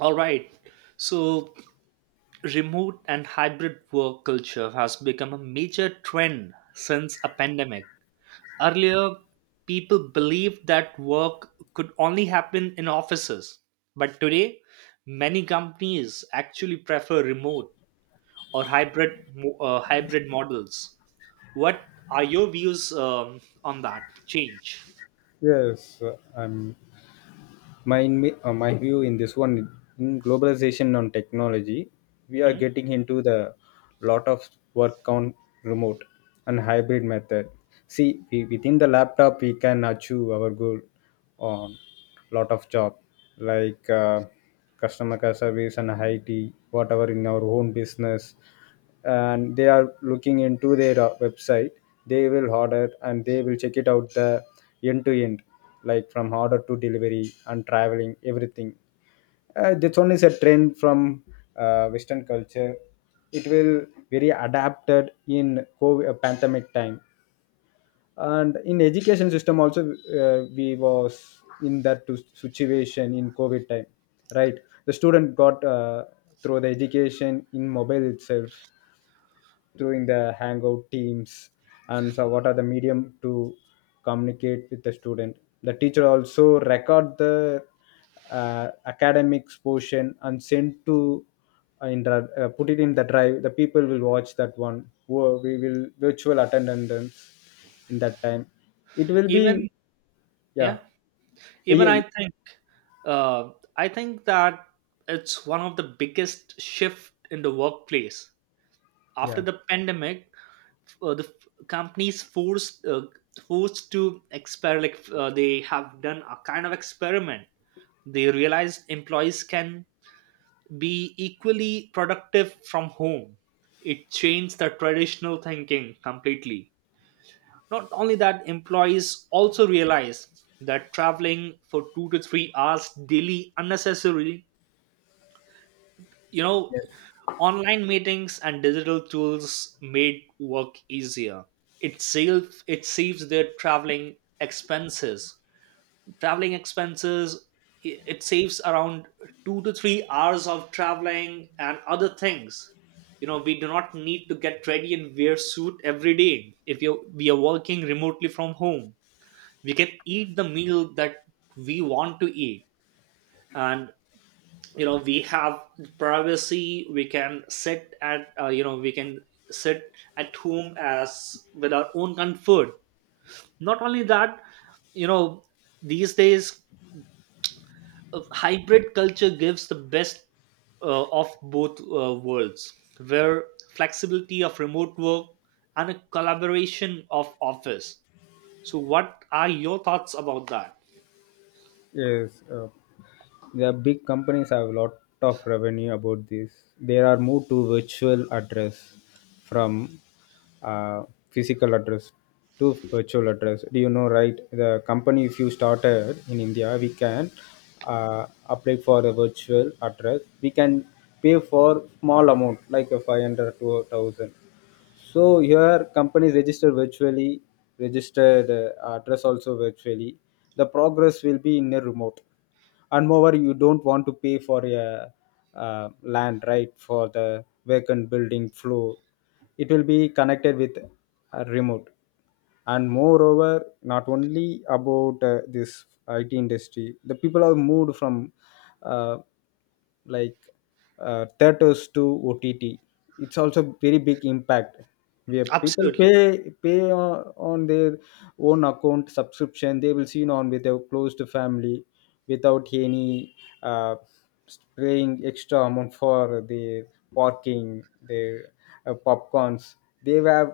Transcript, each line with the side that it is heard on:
right: All right. So, remote and hybrid work culture has become a major trend since a pandemic. Earlier, people believed that work could only happen in offices. But today, many companies actually prefer remote or hybrid models. What are your views on that change?
left: Yes, my view in this one, in globalization on technology, we are
right: Hmm?
left: getting into the lot of work on remote and hybrid method. See, we, within the laptop, we can achieve our goal on lot of job like customer care service and IT, whatever in our own business, and they are looking into their website. They will order and they will check it out the end to end, like from order to delivery and traveling everything. This only is a trend from western culture. It will very adapted in COVID, pandemic time. And in education system also, we was in that to situation in covid time, right? The student got through the education in mobile itself, doing the hangout teams and so what are the medium to communicate with the student. The teacher also record the academics portion and send to put it in the drive, the people will watch that one. We will virtual attendance in that time. It will be.
right: Even
left: Yeah,
right: yeah. even
left: yeah,
right: i think uh, i think that it's one of the biggest shift in the workplace after
left: yeah.
right: the pandemic. The f- companies forced Forced to experiment, they have done a kind of experiment. They realized employees can be equally productive from home. It changed the traditional thinking completely. Not only that, employees also realize that traveling for 2 to 3 hours daily unnecessarily, you know, online meetings and digital tools made work easier. It saves their traveling expenses. Traveling expenses, it saves around 2 to 3 hours of traveling and other things. You know, we do not need to get ready and wear suit every day. If you we are working remotely from home, we can eat the meal that we want to eat. And you know, we have privacy. We can sit at you know we can sit at home as with our own comfort. Not only that, you know, these days hybrid culture gives the best of both worlds, where flexibility of remote work and a collaboration of office. So what are your thoughts about that?
left: Yes, the big companies have a lot of revenue about this. They are moved to virtual address from uh, physical address to virtual address. Do you know, right? The company, if you started in India, we can uh, apply for a virtual address. We can pay for small amount like a 500 to 1,000. So here companies register virtually, registered address also virtually. The progress will be in a remote. And moreover, you don't want to pay for a land right for the vacant building floor. It will be connected with a remote. And moreover, not only about this IT industry, the people have moved from uh, like theaters to OTT. It's also very big impact, where people
right: Absolutely.
left: pay on their own account subscription. They will see on with their closed family without any uh, paying extra amount for their parking, their popcorns. They have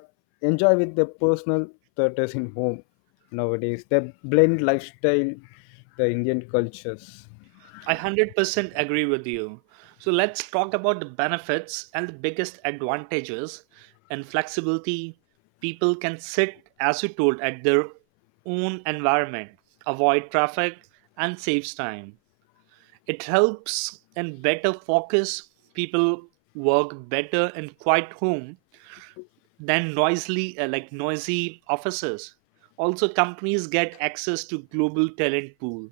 left: enjoy with the personal theaters in home. Nowadays they blend lifestyle, the Indian cultures.
right: I 100% agree with you. So let's talk about the benefits and the biggest advantages and flexibility. People can sit, as you told, at their own environment, avoid traffic, and saves time. It helps and better focus. People work better in quiet home than noisily, like noisy offices. Also, companies get access to global talent pool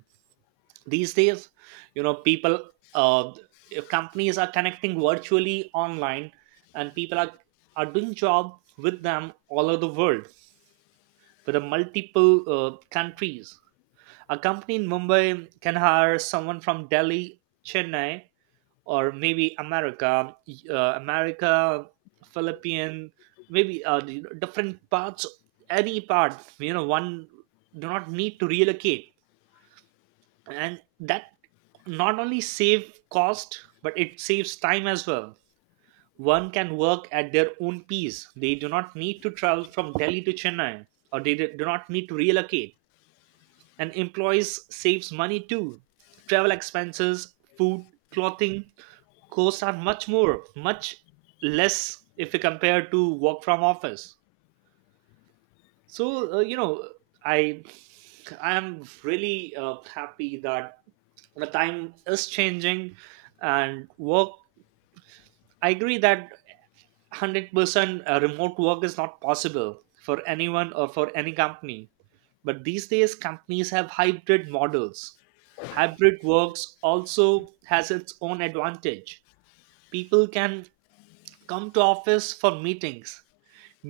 right: these days. You know people uh, Companies are connecting virtually online and people are doing job with them all over the world, with the multiple countries. A company in Mumbai can hire someone from Delhi, Chennai, or maybe America, America, Philippine, maybe you know, different parts, any part. You know, one do not need to relocate, and that not only save cost but it saves time as well. One can work at their own pace. They do not need to travel from Delhi to Chennai, or they do not need to relocate. And employees saves money too. Travel expenses, food, clothing costs are much less if you compare to work from office. So you know, i I am really happy that the time is changing and work. I agree that 100% remote work is not possible for anyone or for any company, but these days companies have hybrid models. Hybrid works also has its own advantage. People can come to office for meetings,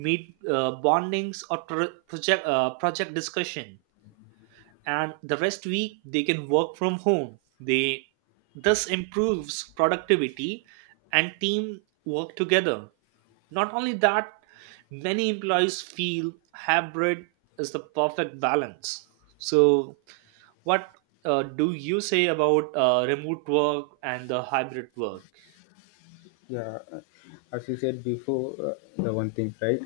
right: meet bondings or pro- project project discussion, and the rest week they can work from home. They this improves productivity and team work together. Not only that, many employees feel hybrid is the perfect balance. So what do you say about remote work and the hybrid work?
left: Yeah, as you said before, the one thing, right,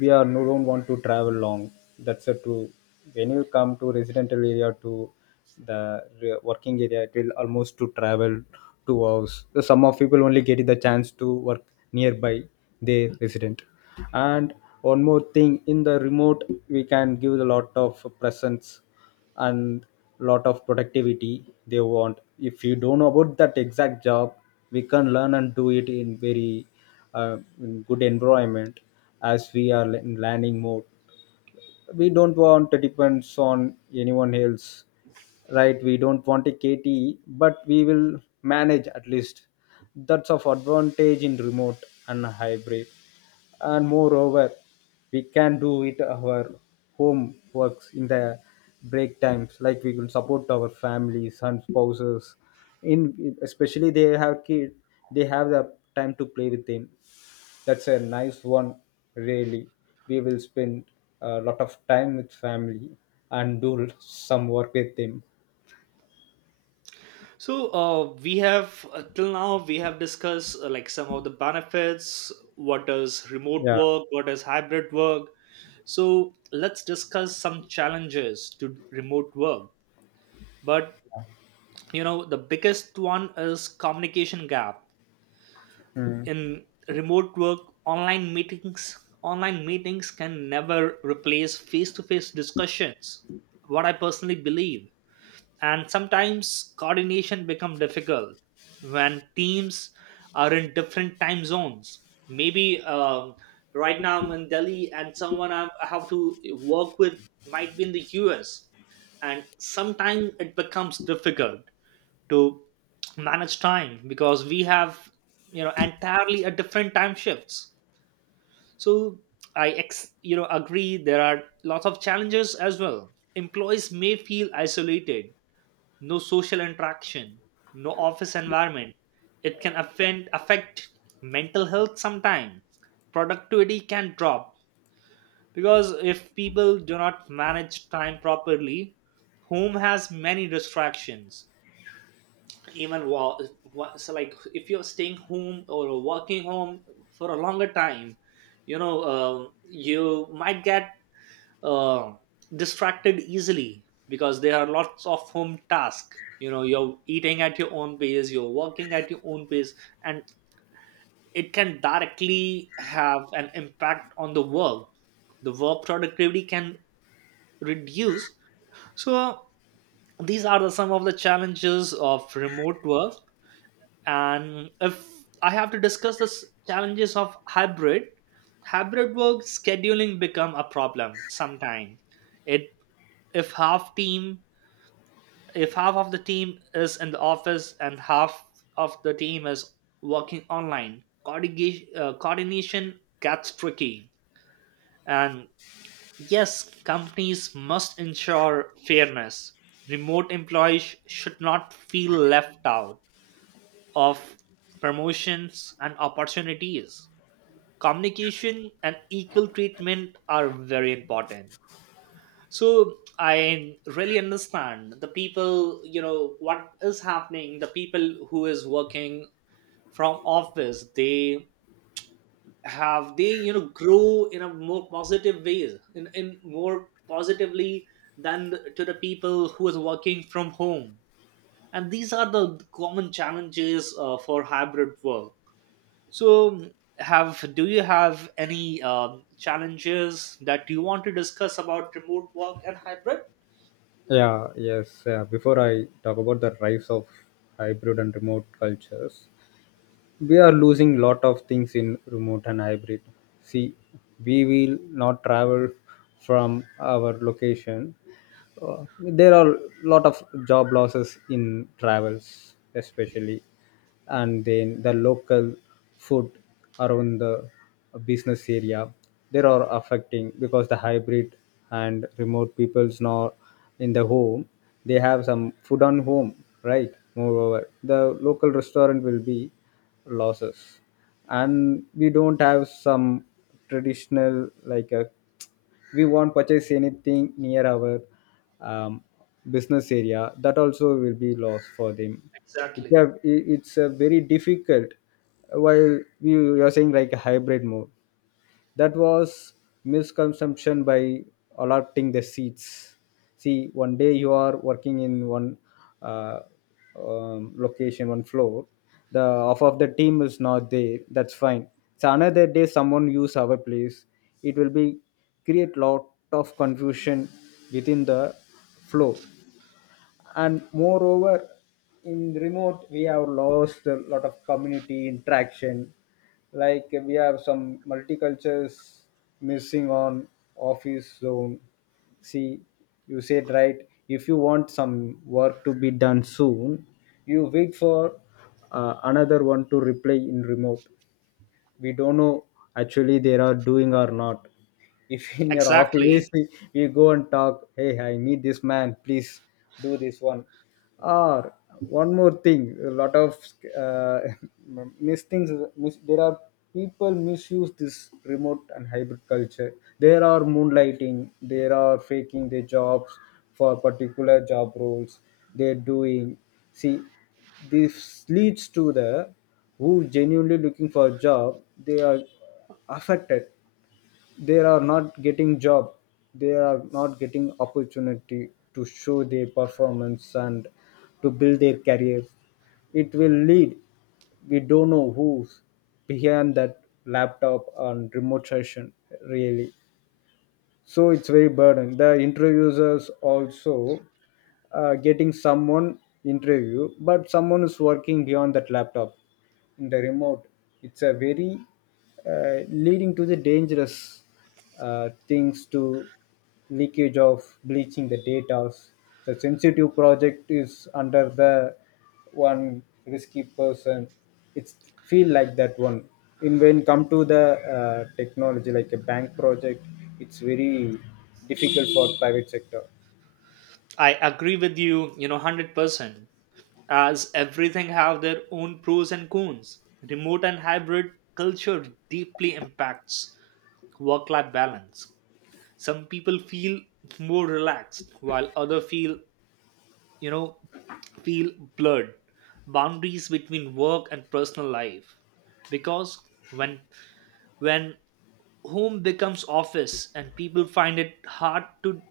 left: we are no don't want to travel long. That's a true. When you come to residential area to the working area, it will almost to travel 2 hours. So some of people only get the chance to work nearby their resident. And one more thing, in the remote we can give a lot of presence and lot of productivity they want. If you don't know about that exact job, we can learn and do it in very in good environment. As we are in learning mode, we don't want to depend on anyone else, right? We don't want a kte, but we will manage at least. That's of advantage in remote and hybrid. And moreover, we can do it our home works in the break times. Like, we can support our families and spouses, in especially they have kids, they have the time to play with them. That's a nice one, really. We will spend a lot of time with family and do some work with them.
right: So uh, we have uh, till now we have discussed, like, some of the benefits, what is remote
left: Yeah.
right: work, what is hybrid work. So let's discuss some challenges to remote work. But you know, the biggest one is communication gap.
left: Mm.
right: In remote work, online meetings can never replace face to face discussions, what I personally believe. And sometimes coordination become difficult when teams are in different time zones. Maybe right now I'm in Delhi and someone I have to work with might be in the US, and sometimes it becomes difficult to manage time because we have, you know, entirely a different time shifts. So you know, agree there are lots of challenges as well. Employees may feel isolated, no social interaction, no office environment. It can affect mental health sometimes. Productivity can drop because if people do not manage time properly, home has many distractions. Even while, so like if you're staying home or working home for a longer time, you know, you might get uh, distracted easily because there are lots of home tasks. You know, you're eating at your own pace, you're working at your own pace, and it can directly have an impact on the work. The work productivity can reduce. So these are the some of the challenges of remote work. And if I have to discuss the challenges of hybrid, hybrid work scheduling become a problem sometime. It if half team if half of the team is in the office and half of the team is working online, coordination, coordination gets tricky. And yes, companies must ensure fairness. Remote employees should not feel left out of promotions and opportunities. Communication and equal treatment are very important. So I really understand the people, you know, what is happening. The people who is working from office, they have they you know, grow in a more positive ways, in more positively than the, to the people who is working from home. And these are the common challenges for hybrid work. So have, do you have any challenges that you want to discuss about remote work and hybrid?
left: Yeah, yes, yeah. Before I talk about the rise of hybrid and remote cultures, we are losing lot of things in remote and hybrid. See, we will not travel from our location. There are lot of job losses in travels especially, and then the local food around the business area there are affecting, because the hybrid and remote people's now in the home, they have some food on home, right? Moreover the local restaurant will be losses, and we don't have some traditional, like a we won't purchase anything near our um, business area. That also will be loss for them.
right: Exactly.
left: It's a very difficult while we you are saying like a hybrid mode. That was misconception by allotting the seats. See, one day you are working in one uh, location, one floor. The half of the team is not there. That's fine. So another day someone use our place. It will be create lot of confusion within the flow. And moreover, in remote we have lost a lot of community interaction, like we have some multicultures missing on office zone. See, you said right, if you want some work to be done soon, you wait for another one to reply. In remote we don't know actually they are doing or not. If in your office
right: Exactly.
left: we go and talk, hey, I need this man, please do this one. Or one more thing, a lot of uh, there are people misuse this remote and hybrid culture. There are moonlighting, there are faking their jobs for particular job roles they're doing. See, this leads to the who genuinely looking for a job, they are affected, they are not getting job, they are not getting opportunity to show their performance and to build their careers. It will lead, we don't know who's behind that laptop and remote session, really. So it's very burden. The interviewers also getting someone interview, but someone is working beyond that laptop in the remote. It's a very leading to the dangerous things to leakage of bleaching the data. The sensitive project is under the one risky person. It's feel like that one. In when come to the technology like a bank project, it's very difficult for private sector.
right: I agree with you, you know, 100%. As everything have their own pros and cons. Remote and hybrid culture deeply impacts work-life balance. Some people feel more relaxed while other feel, you know, feel blurred. Boundaries between work and personal life. Because when when home becomes office and people find it hard to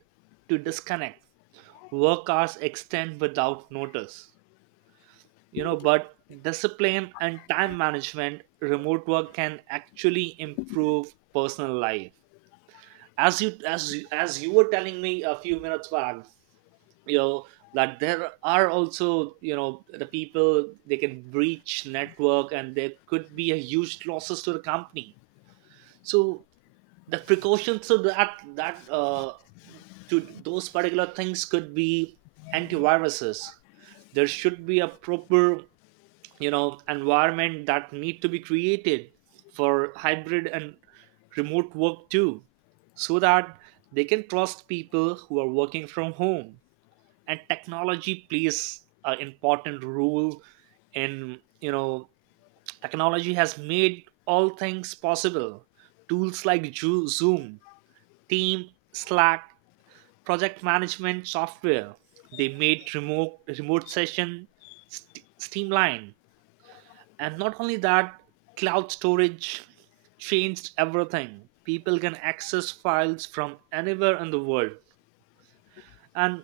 right: disconnect. Work hours extend without notice. You know, but discipline and time management, remote work can actually improve personal life. As you were telling me a few minutes back, you know, that there are also, you know, the people they can breach network and there could be a huge losses to the company. So the precautions, so that that to those particular things could be antiviruses, there should be a proper, you know, environment that need to be created for hybrid and remote work too, so that they can trust people who are working from home. And technology plays an important role in, you know, technology has made all things possible. Tools like Zoom, Team, Slack, project management software. They made remote session streamline. And not only that, cloud storage changed everything. People can access files from anywhere in the world. And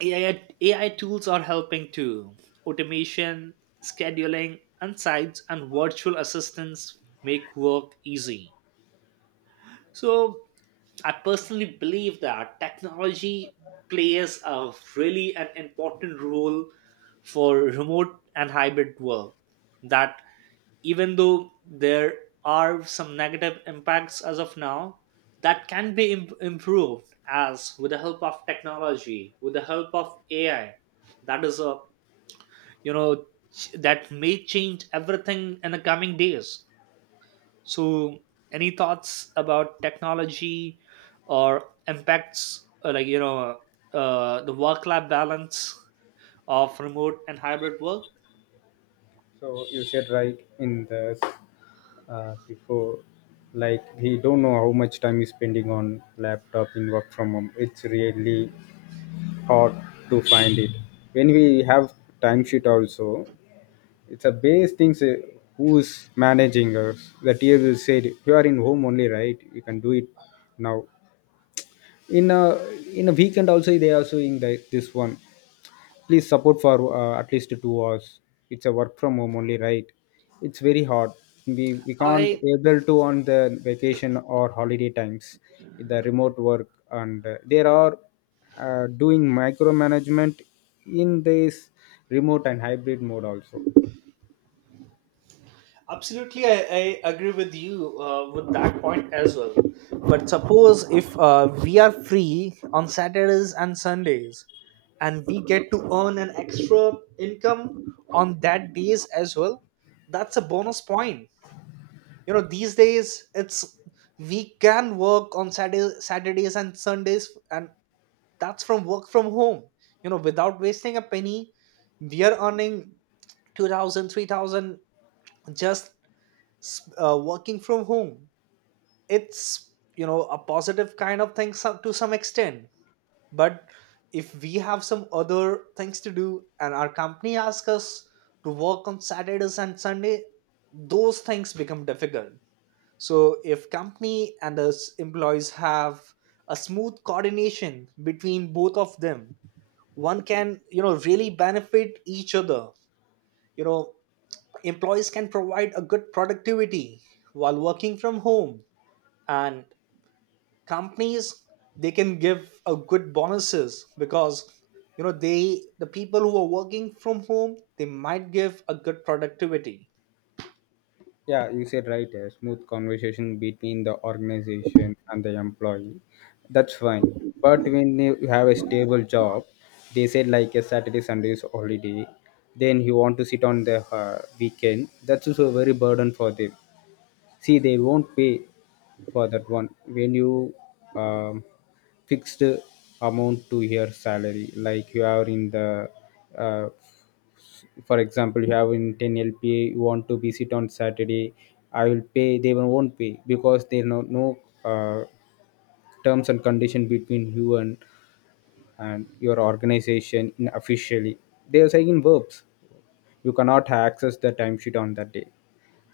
right: AI, AI tools are helping too. Automation, scheduling, insights, and virtual assistants make work easy. So I personally believe that technology plays a really an important role for remote and hybrid work. That even though there are some negative impacts as of now, that can be improved as with the help of technology, with the help of AI. That is a, you know, that may change everything in the coming days. So, any thoughts about technology or impacts, like, you know, the work-life balance of remote and hybrid work?
left: So you said right in the before, like he don't know how much time he's spending on laptop in work from home. It's really hard to find it. When we have timesheet also, it's a base things. Who's managing us? The TFU said you are in home only, right, you can do it. Now in a in a weekend also they are showing the, this one, please support for at least 2 hours, it's a work from home only, right? It's very hard. We can't
right: I
left: able to on the vacation or holiday times. The remote work, and there are doing micromanagement in this remote and hybrid mode also.
right: absolutely. I agree with you with that point as well. But suppose if we are free on Saturdays and Sundays, and we get to earn an extra income on that days as well, that's a bonus point. You know, these days it's, we can work on saturdays and sundays, and that's from work from home. You know, without wasting a penny, we are earning 2,000, 3,000, just working from home. It's, you know, a positive kind of thing some, to some extent. But if we have some other things to do and our company asks us to work on saturdays and sunday, those things become difficult. So if company and the employees have a smooth coordination between both of them, one can, you know, really benefit each other. You know, employees can provide a good productivity while working from home, and companies, they can give a good bonuses because, you know, they the people who are working from home they might give a good productivity.
left: Yeah, you said right. A smooth conversation between the organization and the employee. That's fine. But when you have a stable job, they said like a Saturday, Sunday is holiday. Then you want to sit on the weekend. That's also very burden for them. See, they won't pay for that one when you um, fixed amount to your salary, like you are in the uh, for example, you have in 10 lpa, you want to visit on Saturday, I will pay, they will- won't pay because there no uh, terms and condition between you and your organization in officially. They are saying in verbs, you cannot access the timesheet on that day.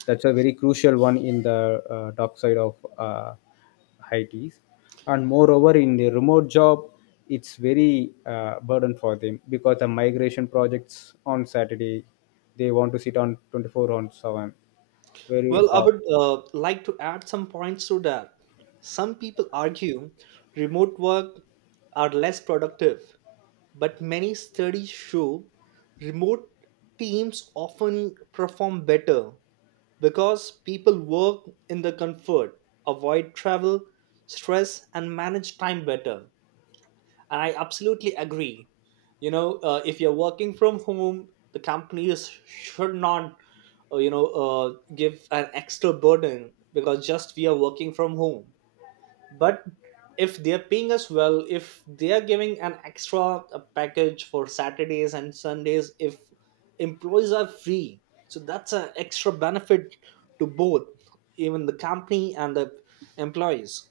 left: That's a very crucial one in the dark side of I T's. And moreover, in the remote job, it's very burden for them, because the migration projects on Saturday, they want to sit on 24/7. Very
right: Well, I
left: hard.
right: would like to add some points to that. Some people argue remote work are less productive, but many studies show remote teams often perform better because people work in the comfort, avoid travel, stress, and manage time better. And I absolutely agree. You know, if you're working from home, the companies should not you know, give an extra burden because just we are working from home. But if they are paying us well, if they are giving an extra package for saturdays and sundays, if employees are free, so that's an extra benefit to both, even the company and the employees.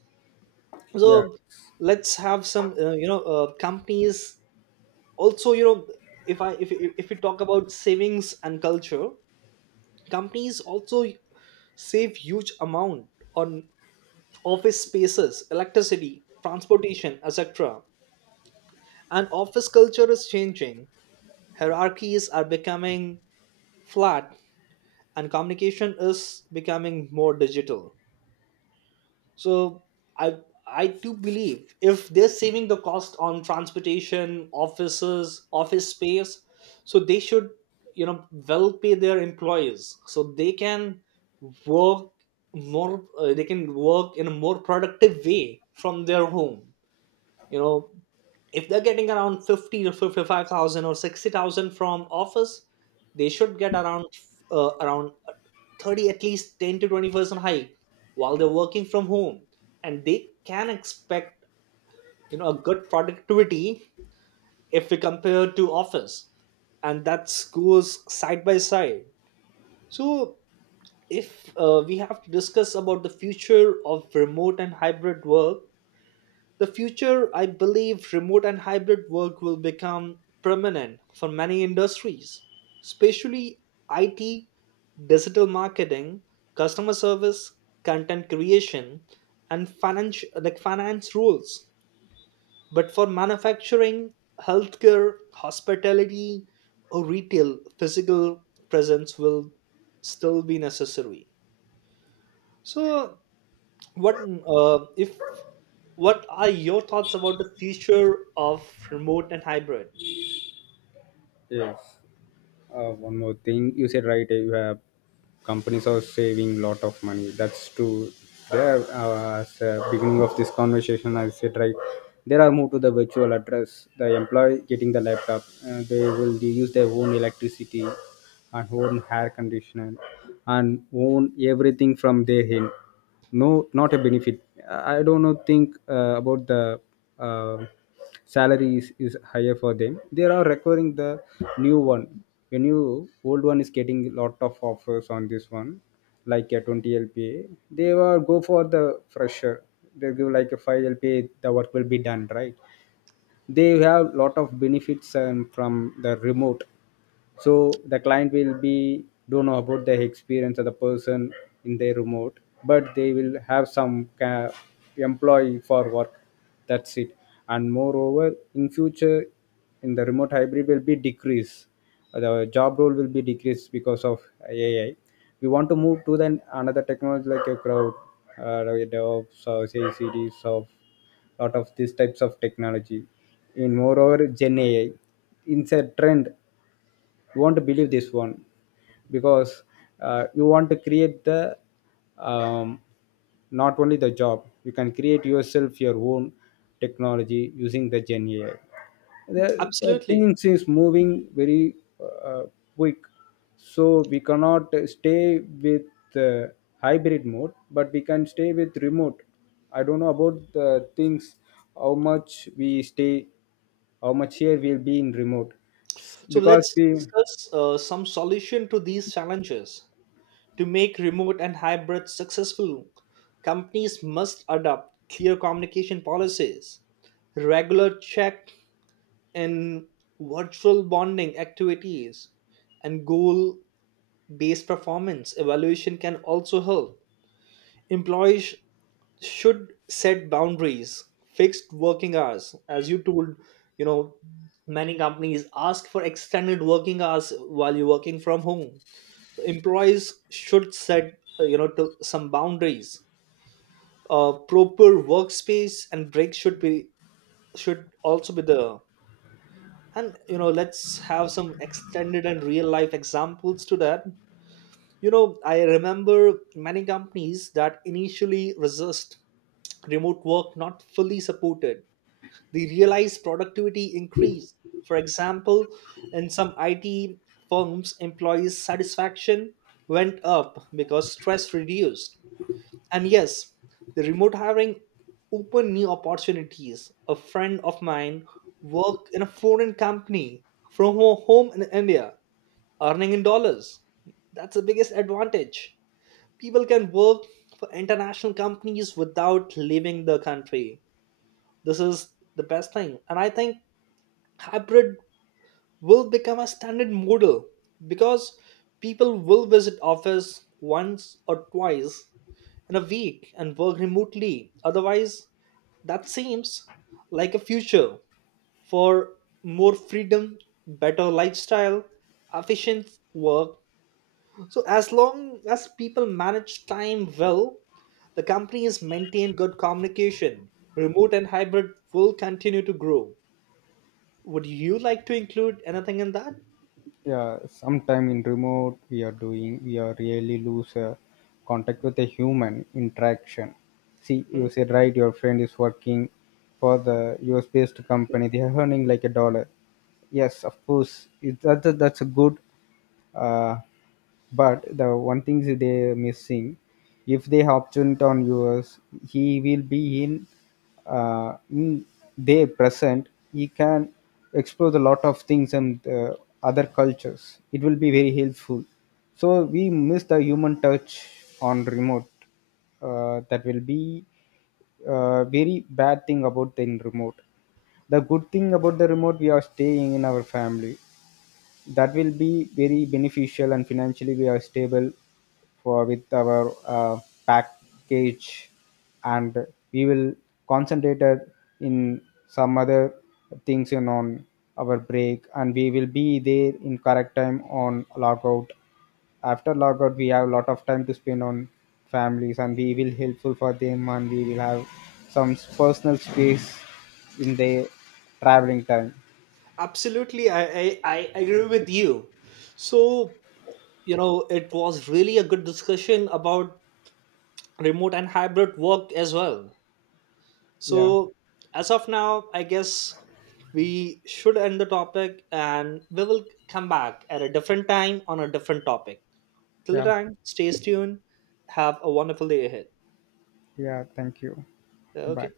left: Yeah.
right: So let's have some you know, companies also, you know, if we talk about savings and culture, companies also save huge amount on office spaces, electricity, transportation, etc. And office culture is changing. Hierarchies are becoming flat and communication is becoming more digital. So I I do believe if they're saving the cost on transportation, offices, office space, so they should, you know, well pay their employees so they can work more. They can work in a more productive way from their home. You know, if they're getting around 50 to 55,000 or 60,000 from office, they should get around around 30, at least 10 to 20% hike while they're working from home, and they can expect, you know, a good productivity if we compare to office, and that goes side by side. So if we have to discuss about the future of remote and hybrid work, the future, I believe remote and hybrid work will become permanent for many industries, especially IT, digital marketing, customer service, content creation, and finance like finance rules. But for manufacturing, healthcare, hospitality, or retail, physical presence will still be necessary. So what if what are your thoughts about the future of remote and hybrid?
left: Yes. One more thing, you said right, you have companies are saving lot of money. That's true. There, as beginning of this conversation, I said right, there are moved to the virtual address. The employee getting the laptop, they will use their own electricity and own hair conditioner and own everything from their end. No, not a benefit. I don't know. Think about the. Uh, Salary is higher for them. They are requiring the new one. The new old one is getting a lot of offers on this one, like a 20 lpa they will go for the fresher. They give like a 5 lpa, the work will be done, right? They have lot of benefits from the remote. So the client will be don't know about the experience of the person in their remote, but they will have some employee for work. That's it. And moreover, in future, in the remote hybrid will be decrease, the job role will be decreased because of AI. We want to move to then another technology like a crowd, uh, DevOps or CICDs, of lot of these types of technology. In moreover gen AI, it's a trend, you want to believe this one, because you want to create the um, not only the job, you can create yourself your own technology using the gen AI. The
right: Absolutely.
left: things is moving very uh, quick. So we cannot stay with uh, hybrid mode, but we can stay with remote. I don't know about the things, how much we stay, how much here we'll be in remote.
right: So
left: Because
right: let's
left: we.
right: discuss some solution to these challenges. To make remote and hybrid successful, companies must adopt clear communication policies, regular check in, virtual bonding activities, and goal based performance evaluation can also help. Employees should set boundaries, fixed working hours, as you told. You know, many companies ask for extended working hours while you're working from home, so employees should set, you know, to some boundaries. Proper workspace and breaks should be, should also be there. And you know, let's have some extended and real life examples to that. You know, I remember many companies that initially resist remote work, not fully supported. They realize productivity increase. For example, in some IT firms, employees' satisfaction went up because stress reduced. And yes, the remote hiring opened new opportunities. A friend of mine worked in a foreign company from her home in India, earning in dollars. That's the biggest advantage. People can work for international companies without leaving the country. This is the best thing. And I think hybrid will become a standard model because people will visit office once or twice in a week and work remotely otherwise. That seems like a future for more freedom, better lifestyle, efficient work. So as long as people manage time well, the company has maintained good communication, remote and hybrid will continue to grow. Would you like to include anything in that?
left: Yeah, sometime in remote we are doing, we are really lose contact with a human interaction. See,
right: Hmm?
left: you said right, your friend is working for the US based company, they are earning like a dollar. Yes, of course it, that's a good, uh, but the one thing is they missing. If they opted on US, he will be in uh, in their present, he can explore a lot of things and other cultures. It will be very helpful. So we miss the human touch on remote. That will be very bad thing about the remote. The good thing about the remote, we are staying in our family. That will be very beneficial, and financially we are stable for with our package. And we will concentrate it in some other things in on our break, and we will be there in correct time on logout. After logout we have a lot of time to spend on families and we will helpful for them, and we will have some personal space in their traveling time.
right: Absolutely, I agree with you. So, you know, it was really a good discussion about remote and hybrid work as well.
left: Yeah.
right: So, as of now, I guess we should end the topic and we will come back at a different time on a different topic. Till the
left: Yeah.
right: time, stay tuned. Have a wonderful day ahead.
left: Yeah, thank you. Bye.
right: Okay.